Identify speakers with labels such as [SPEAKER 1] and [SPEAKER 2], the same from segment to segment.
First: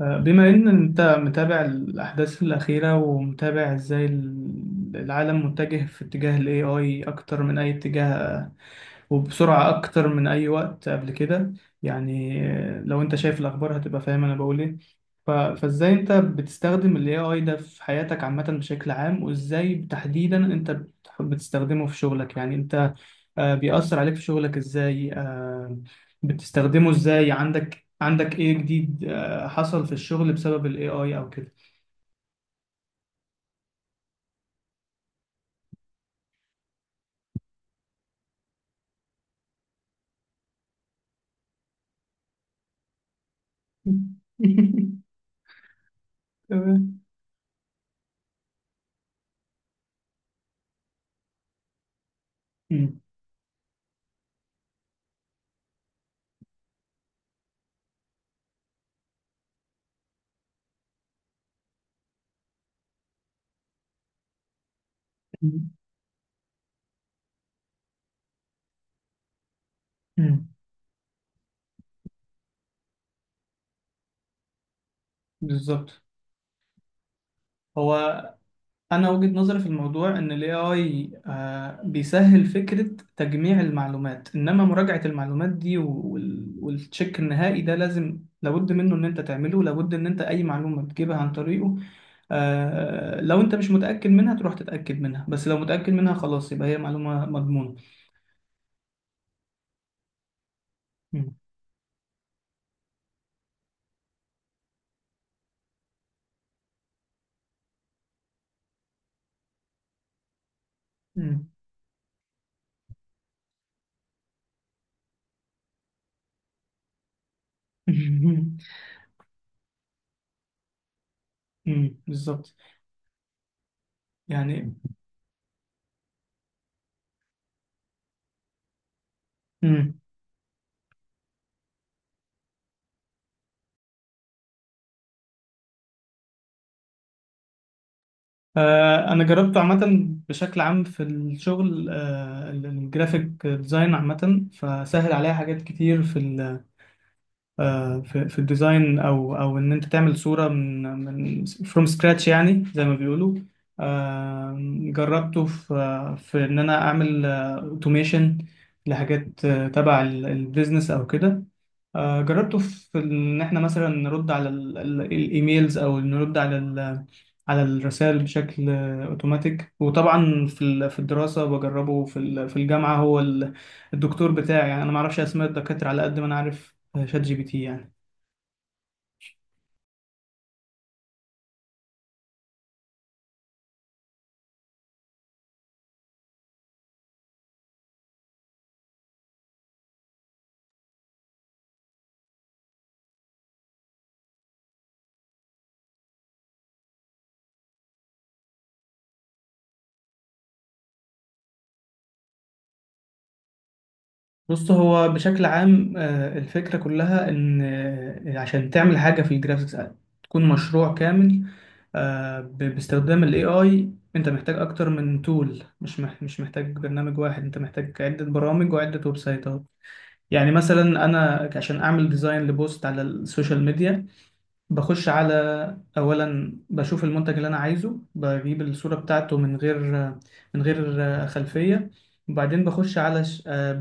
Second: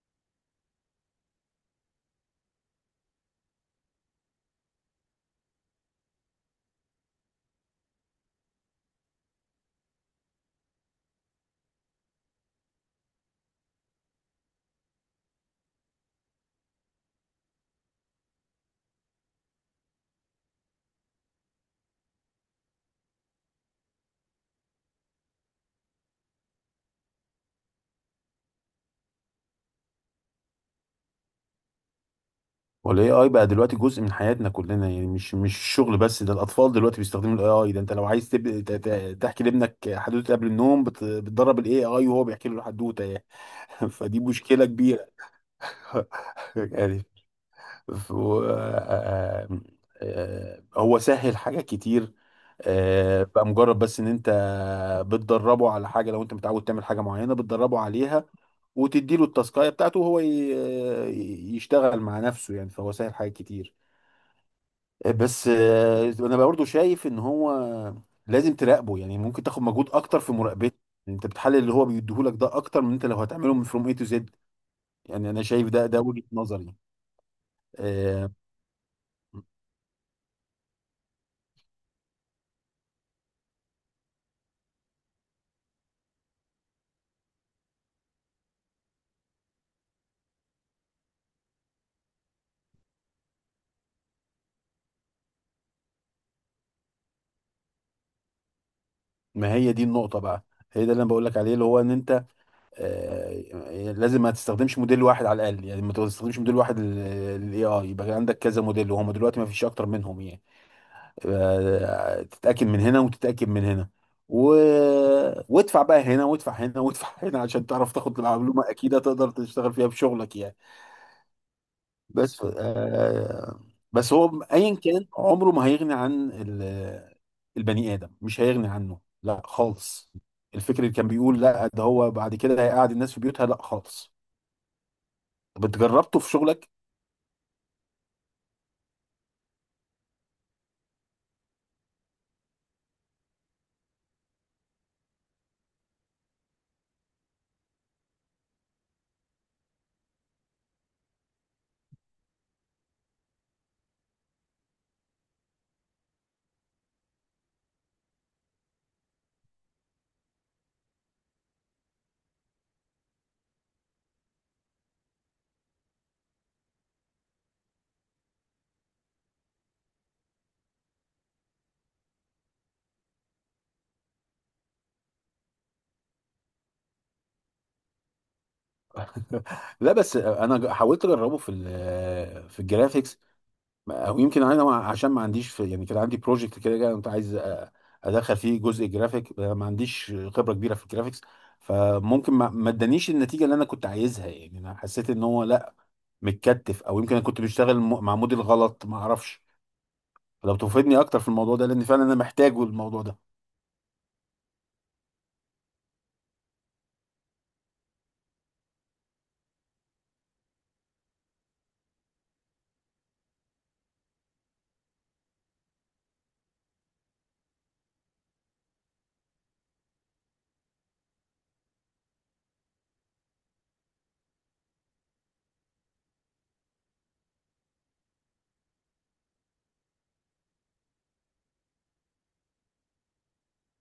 [SPEAKER 1] بما إن أنت متابع الأحداث الأخيرة ومتابع إزاي العالم متجه في اتجاه ال AI أكتر من أي اتجاه، وبسرعة أكتر من أي وقت قبل كده. يعني لو أنت شايف الأخبار هتبقى فاهم أنا بقول إيه. فازاي انت بتستخدم ال AI ده في حياتك عامة بشكل عام، وازاي تحديدا انت بتستخدمه في شغلك؟ يعني انت بيأثر عليك في شغلك ازاي؟ بتستخدمه ازاي؟ عندك ايه جديد حصل في الشغل بسبب ال AI او كده؟
[SPEAKER 2] والاي اي بقى دلوقتي جزء من حياتنا كلنا يعني مش الشغل بس. ده الاطفال دلوقتي بيستخدموا الاي اي ده. انت لو عايز تحكي لابنك حدوته قبل النوم بتدرب الاي اي وهو بيحكي له الحدوته يعني. فدي مشكله كبيره.
[SPEAKER 1] تمام.
[SPEAKER 2] يعني ف... و... آه... آه... آه، آه، هو سهل حاجات كتير.
[SPEAKER 1] مم.
[SPEAKER 2] بقى مجرد بس ان انت بتدربه على حاجه. لو انت متعود تعمل حاجه معينه بتدربه عليها وتديله التاسكايه بتاعته وهو يشتغل مع نفسه يعني. فهو سهل حاجات كتير. بس انا برضه شايف ان هو لازم تراقبه. يعني ممكن تاخد مجهود اكتر في
[SPEAKER 1] مم.
[SPEAKER 2] مراقبته. يعني انت بتحلل اللي هو بيديهولك ده اكتر من انت لو هتعمله من فروم اي تو زد. يعني انا شايف ده
[SPEAKER 1] بالظبط.
[SPEAKER 2] ده وجهة نظري.
[SPEAKER 1] هو
[SPEAKER 2] آه،
[SPEAKER 1] انا وجهة نظري في الموضوع ان الاي اي بيسهل فكرة تجميع المعلومات، انما مراجعة المعلومات دي والتشيك النهائي ده لازم لابد منه ان انت تعمله، لابد ان انت اي معلومة بتجيبها عن طريقه لو انت مش متأكد منها تروح تتأكد منها، بس لو متأكد منها خلاص يبقى هي معلومة مضمونة.
[SPEAKER 2] ما هي دي النقطة بقى. هي ده اللي انا بقول
[SPEAKER 1] مم.
[SPEAKER 2] لك عليه اللي هو ان انت لازم ما تستخدمش موديل واحد. على الاقل يعني ما تستخدمش موديل واحد للاي اي. يبقى عندك كذا موديل وهم دلوقتي ما فيش اكتر منهم يعني.
[SPEAKER 1] مم.
[SPEAKER 2] تتاكد من هنا وتتاكد من هنا و... وادفع بقى هنا وادفع هنا وادفع هنا عشان تعرف تاخد المعلومه اكيده تقدر تشتغل فيها بشغلك يعني.
[SPEAKER 1] مم.
[SPEAKER 2] بس
[SPEAKER 1] بالظبط.
[SPEAKER 2] آه، بس هو
[SPEAKER 1] يعني
[SPEAKER 2] ايا كان عمره ما هيغني عن ال-. البني ادم مش هيغني عنه لا خالص. الفكر اللي كان بيقول لا ده هو بعد كده هيقعد الناس في بيوتها لا خالص. طب انت جربته في شغلك؟
[SPEAKER 1] انا جربته عامه بشكل عام في الشغل الجرافيك ديزاين عامه، فسهل عليها حاجات كتير في ال في الديزاين، او ان انت تعمل صوره من فروم سكراتش يعني زي ما بيقولوا. آه، جربته في ان انا اعمل اوتوميشن لحاجات تبع البيزنس او كده. جربته في ان احنا مثلا نرد على الايميلز او نرد على على الرسائل بشكل اوتوماتيك، وطبعا في في الدراسه بجربه في في الجامعه. هو الدكتور بتاعي يعني انا ما اعرفش اسماء الدكاتره على قد ما انا عارف شات جي بي تي يعني.
[SPEAKER 2] لا بس انا حاولت اجربه في ال- في الجرافيكس. او يمكن انا عشان ما عنديش في يعني. كان عندي بروجكت كده جاي كنت عايز ادخل فيه جزء جرافيك. أنا ما عنديش خبره كبيره في الجرافيكس. فممكن ما ادانيش النتيجه اللي انا كنت عايزها. يعني انا حسيت ان هو لا متكتف، او يمكن انا كنت بشتغل مع موديل غلط ما اعرفش. فلو تفيدني اكتر في الموضوع ده لان فعلا انا محتاجه الموضوع ده.
[SPEAKER 1] بص، هو بشكل عام الفكرة كلها إن عشان تعمل حاجة في الجرافيكس تكون مشروع كامل، باستخدام ال AI أنت محتاج أكتر من تول، مش محتاج برنامج واحد، أنت محتاج عدة برامج وعدة ويب سايتات. يعني مثلا أنا عشان أعمل ديزاين لبوست على السوشيال ميديا، بخش على، اولا بشوف المنتج اللي انا عايزه بجيب الصورة بتاعته من غير من غير خلفية، وبعدين بخش على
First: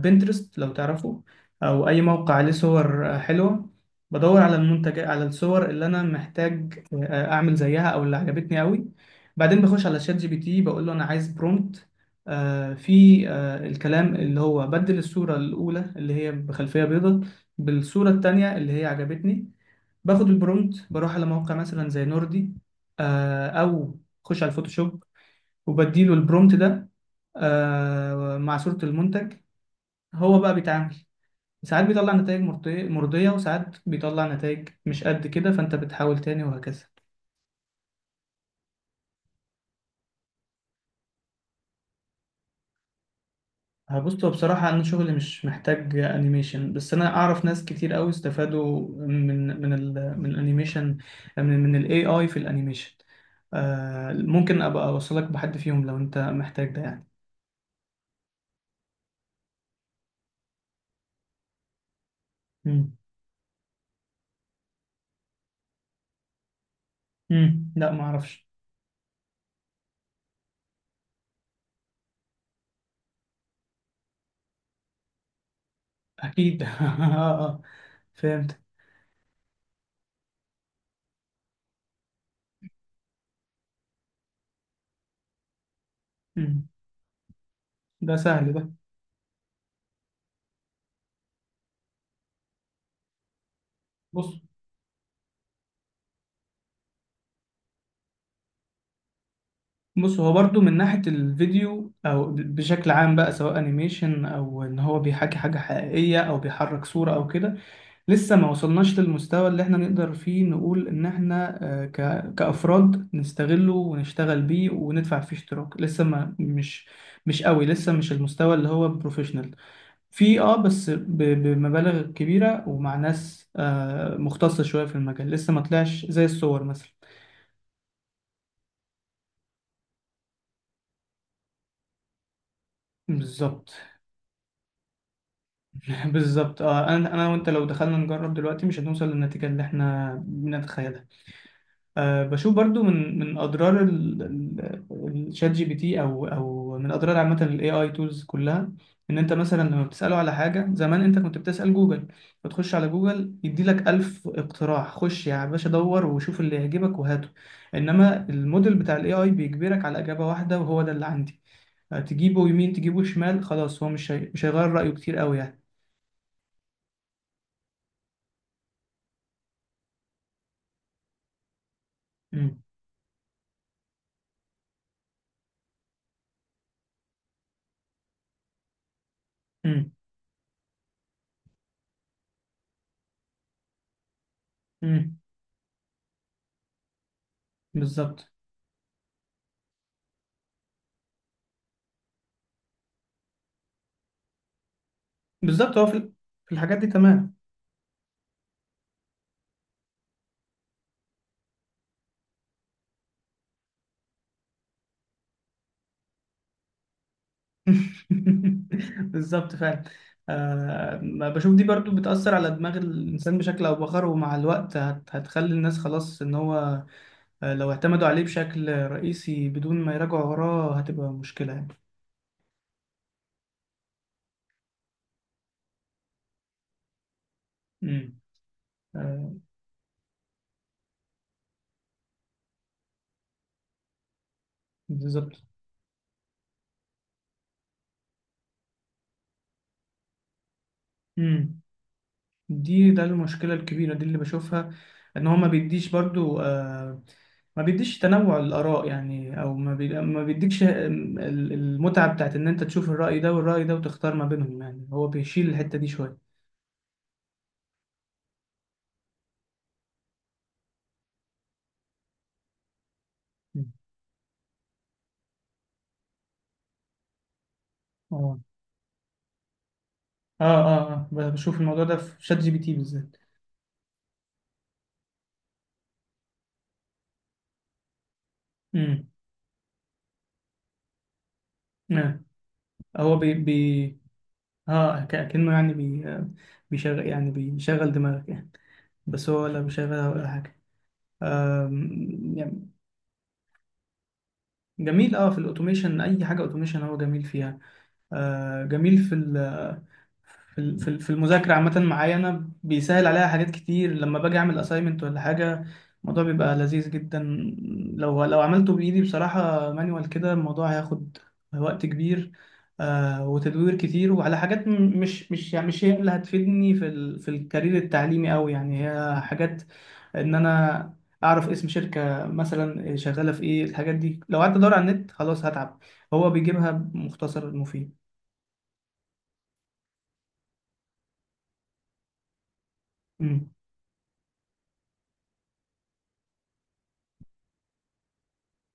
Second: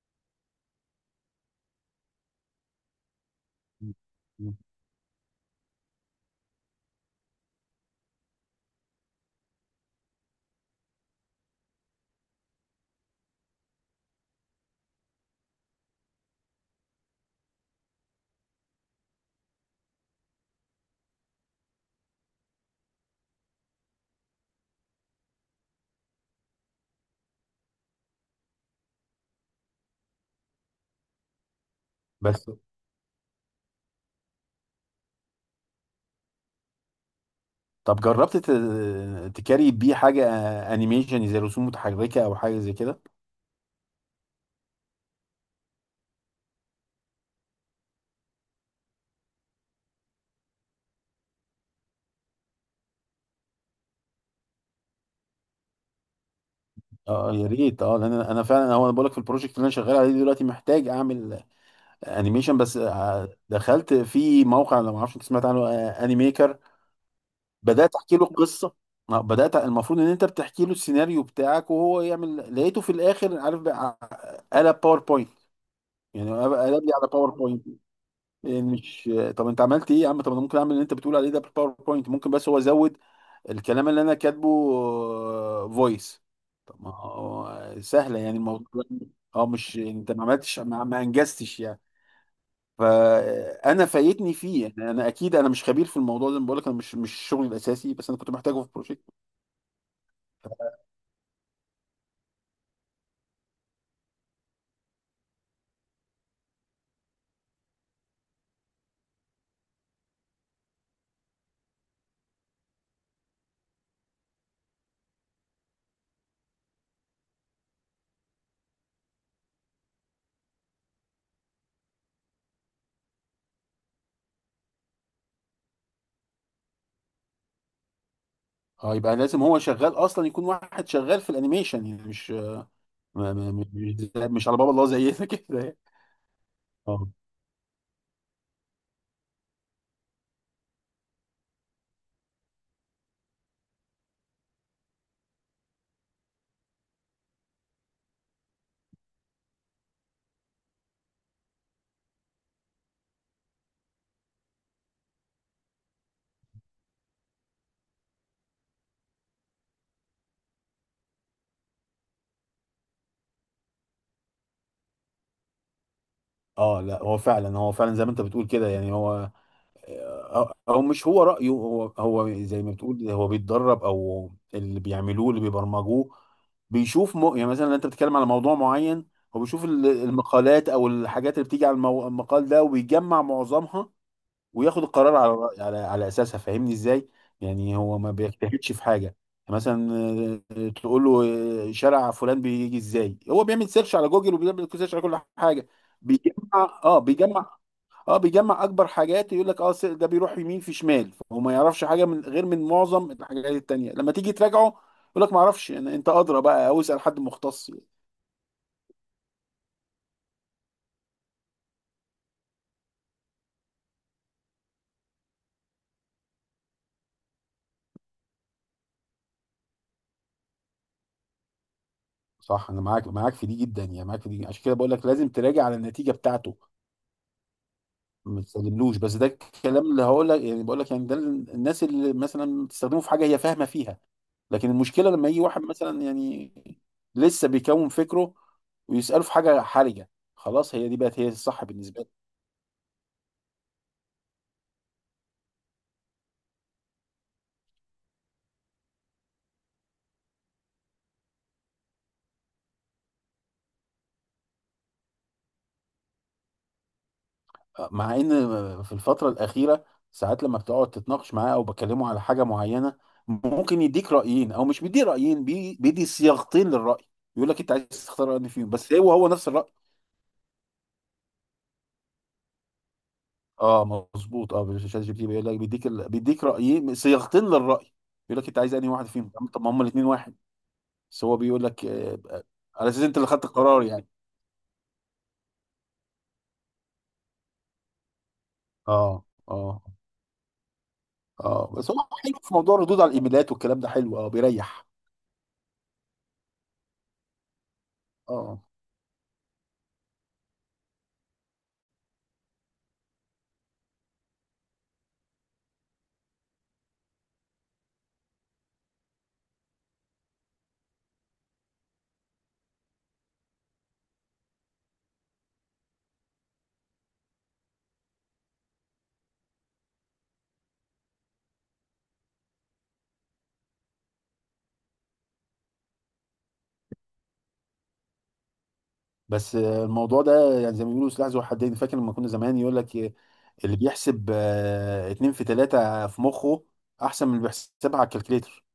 [SPEAKER 1] بنترست لو تعرفه، او اي موقع عليه صور حلوة، بدور على
[SPEAKER 2] مم.
[SPEAKER 1] المنتج على الصور اللي انا محتاج اعمل زيها او اللي عجبتني قوي. بعدين بخش على شات جي بي تي بقول له انا عايز برومبت في الكلام اللي هو بدل الصورة الأولى اللي هي بخلفية بيضاء بالصورة التانية اللي هي عجبتني. باخد البرومت بروح على موقع مثلا زي نوردي او خش على الفوتوشوب، وبديله البرومت ده مع صورة المنتج. هو بقى بيتعامل، ساعات بيطلع نتائج
[SPEAKER 2] بس
[SPEAKER 1] مرضية مرضية، وساعات بيطلع نتائج مش قد كده فانت بتحاول تاني وهكذا.
[SPEAKER 2] طب جربت تكاري بيه حاجه انيميشن زي رسوم متحركه او حاجه زي كده؟
[SPEAKER 1] هبص، هو بصراحة أنا شغلي مش محتاج أنيميشن، بس أنا أعرف ناس كتير أوي استفادوا من من الأنيميشن من من ال AI في الأنيميشن. ممكن أبقى أوصلك بحد فيهم لو أنت محتاج ده يعني.
[SPEAKER 2] اه يا ريت، اه. لان انا فعلا هو انا بقول لك في البروجكت اللي انا شغال عليه دلوقتي محتاج اعمل انيميشن. بس
[SPEAKER 1] مم.
[SPEAKER 2] دخلت في موقع لو ما اعرفش انت سمعت عنه انيميكر.
[SPEAKER 1] امم. لا
[SPEAKER 2] بدات
[SPEAKER 1] ما
[SPEAKER 2] احكي له
[SPEAKER 1] اعرفش.
[SPEAKER 2] القصه. بدات، المفروض ان انت بتحكي له السيناريو بتاعك وهو يعمل. لقيته في الاخر عارف بقى قلب باوربوينت. يعني قلب
[SPEAKER 1] اكيد.
[SPEAKER 2] قلب لي على
[SPEAKER 1] اه
[SPEAKER 2] باوربوينت.
[SPEAKER 1] فهمت.
[SPEAKER 2] يعني مش طب انت عملت ايه يا عم؟ طب انا ممكن اعمل اللي انت بتقول عليه ده بالباوربوينت ممكن. بس هو زود الكلام اللي انا كاتبه فويس.
[SPEAKER 1] امم.
[SPEAKER 2] طب ما هو
[SPEAKER 1] ده
[SPEAKER 2] سهله يعني
[SPEAKER 1] سهل ده.
[SPEAKER 2] الموضوع. اه مش انت ما عملتش ما انجزتش يعني. فانا
[SPEAKER 1] بص.
[SPEAKER 2] فايتني فيه يعني. انا اكيد انا مش خبير في الموضوع زي ما بقول لك انا مش شغلي الاساسي. بس انا كنت محتاجه في بروجكت.
[SPEAKER 1] بص هو برضو من ناحية الفيديو او بشكل عام بقى، سواء انيميشن او ان هو بيحكي حاجة حقيقية او بيحرك صورة او كده، لسه ما وصلناش للمستوى اللي احنا نقدر فيه نقول ان احنا كأفراد نستغله ونشتغل بيه وندفع فيه اشتراك. لسه ما مش قوي، لسه مش المستوى اللي هو بروفيشنال في اه، بس بمبالغ كبيرة ومع ناس آه مختصة شوية في المجال، لسه ما طلعش زي الصور مثلا.
[SPEAKER 2] اه يبقى لازم هو شغال اصلا يكون واحد شغال في الانيميشن. يعني مش ما- ما-
[SPEAKER 1] بالظبط.
[SPEAKER 2] مش مش على باب الله زينا كده يعني.
[SPEAKER 1] بالظبط اه.
[SPEAKER 2] اه
[SPEAKER 1] انا وانت لو دخلنا نجرب دلوقتي مش هنوصل للنتيجة اللي احنا بنتخيلها. أه بشوف برضو من من اضرار الشات جي بي تي او من اضرار عامه الاي اي تولز كلها، ان انت مثلا لما بتساله على حاجه، زمان انت كنت بتسال جوجل، فتخش على جوجل يدي لك 1000 اقتراح، خش يا باشا دور وشوف اللي يعجبك وهاته. انما الموديل بتاع الاي اي بيجبرك على اجابه واحده وهو ده اللي عندي. أه، تجيبه يمين تجيبه شمال خلاص، هو مش هيغير رايه كتير قوي يعني.
[SPEAKER 2] اه، لا هو فعلا. هو فعلا زي ما انت بتقول كده يعني. هو او مش هو رأيه. هو
[SPEAKER 1] امم.
[SPEAKER 2] زي ما بتقول هو بيتدرب او اللي بيعملوه اللي بيبرمجوه. بيشوف يعني مثلا انت بتتكلم على موضوع معين. هو بيشوف
[SPEAKER 1] امم.
[SPEAKER 2] المقالات او الحاجات اللي بتيجي على المقال ده وبيجمع معظمها. وياخد القرار
[SPEAKER 1] امم
[SPEAKER 2] على على اساسها. فاهمني ازاي؟ يعني هو ما
[SPEAKER 1] بالظبط.
[SPEAKER 2] بيجتهدش في حاجة يعني. مثلا تقول له شارع فلان بيجي ازاي. هو بيعمل سيرش على جوجل وبيعمل سيرش على كل حاجة.
[SPEAKER 1] بالظبط. هو في الحاجات
[SPEAKER 2] بيجمع
[SPEAKER 1] دي.
[SPEAKER 2] اه
[SPEAKER 1] تمام.
[SPEAKER 2] بيجمع اه بيجمع اكبر حاجات. يقول لك اه ده بيروح يمين في شمال. فهو ما يعرفش حاجه من غير من معظم الحاجات التانية. لما تيجي تراجعه يقول لك ما اعرفش. يعني انت ادرى بقى او اسال حد مختص يعني.
[SPEAKER 1] بالظبط فعلا. آه بشوف دي برضو بتأثر على دماغ الإنسان بشكل أو بآخر، ومع الوقت هتخلي الناس خلاص إن هو لو اعتمدوا عليه بشكل رئيسي بدون ما يراجعوا وراه هتبقى مشكلة يعني.
[SPEAKER 2] صح انا معاك معاك في دي جدا. يعني معاك في دي. عشان كده بقول لك لازم تراجع على النتيجه بتاعته.
[SPEAKER 1] امم.
[SPEAKER 2] ما تسلملوش. بس ده
[SPEAKER 1] آه
[SPEAKER 2] الكلام اللي هقول لك يعني. بقول لك يعني ده الناس اللي مثلا بتستخدمه في حاجه هي فاهمه فيها. لكن المشكله لما يجي
[SPEAKER 1] بالظبط.
[SPEAKER 2] واحد مثلا يعني لسه بيكون فكره ويساله في حاجه حرجه. خلاص، هي دي بقت هي
[SPEAKER 1] امم.
[SPEAKER 2] الصح بالنسبه.
[SPEAKER 1] ده المشكلة الكبيرة دي اللي بشوفها، ان هو ما بيديش برضو ما بيديش تنوع الآراء يعني، او ما بيديكش المتعة بتاعت ان انت تشوف الرأي ده والرأي ده وتختار ما بينهم، يعني هو بيشيل الحتة دي شوية.
[SPEAKER 2] مع ان في الفتره الاخيره ساعات لما بتقعد تتناقش معاه او بكلمه على حاجه معينه
[SPEAKER 1] مم.
[SPEAKER 2] ممكن يديك رايين. او مش بيدي رايين، بيدي صياغتين للراي. يقول لك انت عايز تختار
[SPEAKER 1] اه
[SPEAKER 2] انهي فيهم. بس هو نفس الراي.
[SPEAKER 1] اه اه بشوف الموضوع ده في شات جي بي تي بالذات.
[SPEAKER 2] اه مظبوط. اه شات جي بي تي بيقول لك بيديك رايين صياغتين للراي. يقول لك انت عايز انهي واحد
[SPEAKER 1] امم.
[SPEAKER 2] فيهم؟ طب ما هم الاثنين واحد. بس هو بيقول لك
[SPEAKER 1] آه.
[SPEAKER 2] على اساس
[SPEAKER 1] هو
[SPEAKER 2] انت اللي
[SPEAKER 1] بي
[SPEAKER 2] خدت القرار
[SPEAKER 1] بي
[SPEAKER 2] يعني.
[SPEAKER 1] اه كأنه يعني بي آه، بيشغل، يعني بيشغل دماغك يعني،
[SPEAKER 2] اه
[SPEAKER 1] بس هو لا
[SPEAKER 2] اه
[SPEAKER 1] بيشغلها ولا حاجة.
[SPEAKER 2] اه. بس هو
[SPEAKER 1] آم،
[SPEAKER 2] حلو في
[SPEAKER 1] يعني
[SPEAKER 2] موضوع الردود على الايميلات والكلام ده حلو، اه بيريح.
[SPEAKER 1] جميل اه في الاوتوميشن، اي حاجه اوتوميشن هو جميل فيها.
[SPEAKER 2] اه
[SPEAKER 1] آه جميل في ال في في المذاكره عامه، معايا انا بيسهل عليها حاجات كتير لما باجي اعمل اساينمنت ولا حاجه، الموضوع بيبقى لذيذ جدا. لو عملته بايدي بصراحه مانوال كده الموضوع هياخد وقت كبير، آه وتدوير كتير وعلى حاجات مش يعني مش هي اللي هتفيدني في ال في الكارير التعليمي قوي، يعني هي حاجات ان انا اعرف اسم شركه مثلا شغاله في ايه. الحاجات دي لو قعدت ادور على النت خلاص هتعب، هو بيجيبها مختصر مفيد.
[SPEAKER 2] بس الموضوع ده يعني زي ما بيقولوا سلاح ذو حدين. فاكر لما كنا زمان يقول لك
[SPEAKER 1] امم.
[SPEAKER 2] اللي بيحسب 2×3 في مخه احسن من اللي بيحسبها على الكالكليتر.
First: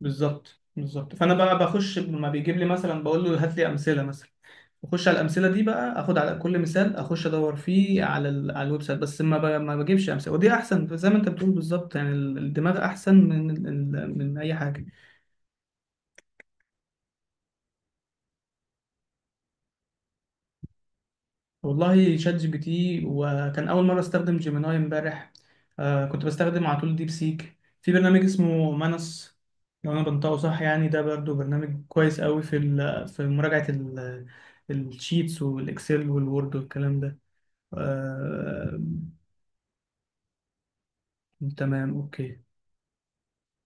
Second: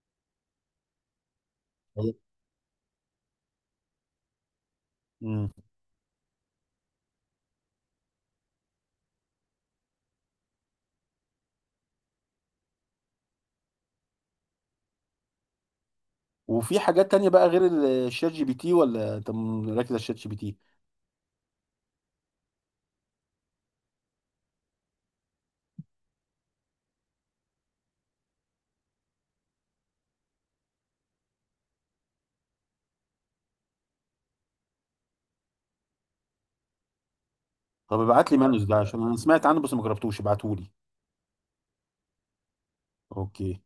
[SPEAKER 1] بالظبط بالظبط. فانا بقى بخش
[SPEAKER 2] أيوة.
[SPEAKER 1] لما بيجيب لي مثلا بقول له هات لي امثله مثلا، بخش على
[SPEAKER 2] مم.
[SPEAKER 1] الامثله دي بقى اخد على كل مثال اخش ادور فيه على على الويب سايت، بس ما بجيبش امثله، ودي احسن زي ما انت بتقول بالظبط. يعني الدماغ احسن من من اي حاجه.
[SPEAKER 2] وفي حاجات تانية بقى غير الشات جي بي تي؟ ولا انت مركز على الشات جي بي تي؟
[SPEAKER 1] والله شات جي بي تي. وكان أول مرة أستخدم جيميناي امبارح. آه كنت بستخدم على طول ديب سيك. في برنامج اسمه مانس لو أنا بنطقه صح يعني، ده برضو برنامج كويس قوي في في مراجعة الشيتس والإكسل والوورد والكلام ده.
[SPEAKER 2] طب ابعت لي مانوس ده
[SPEAKER 1] آه
[SPEAKER 2] عشان انا سمعت عنه بس ما جربتوش. ابعته لي.
[SPEAKER 1] تمام أوكي.
[SPEAKER 2] اوكي.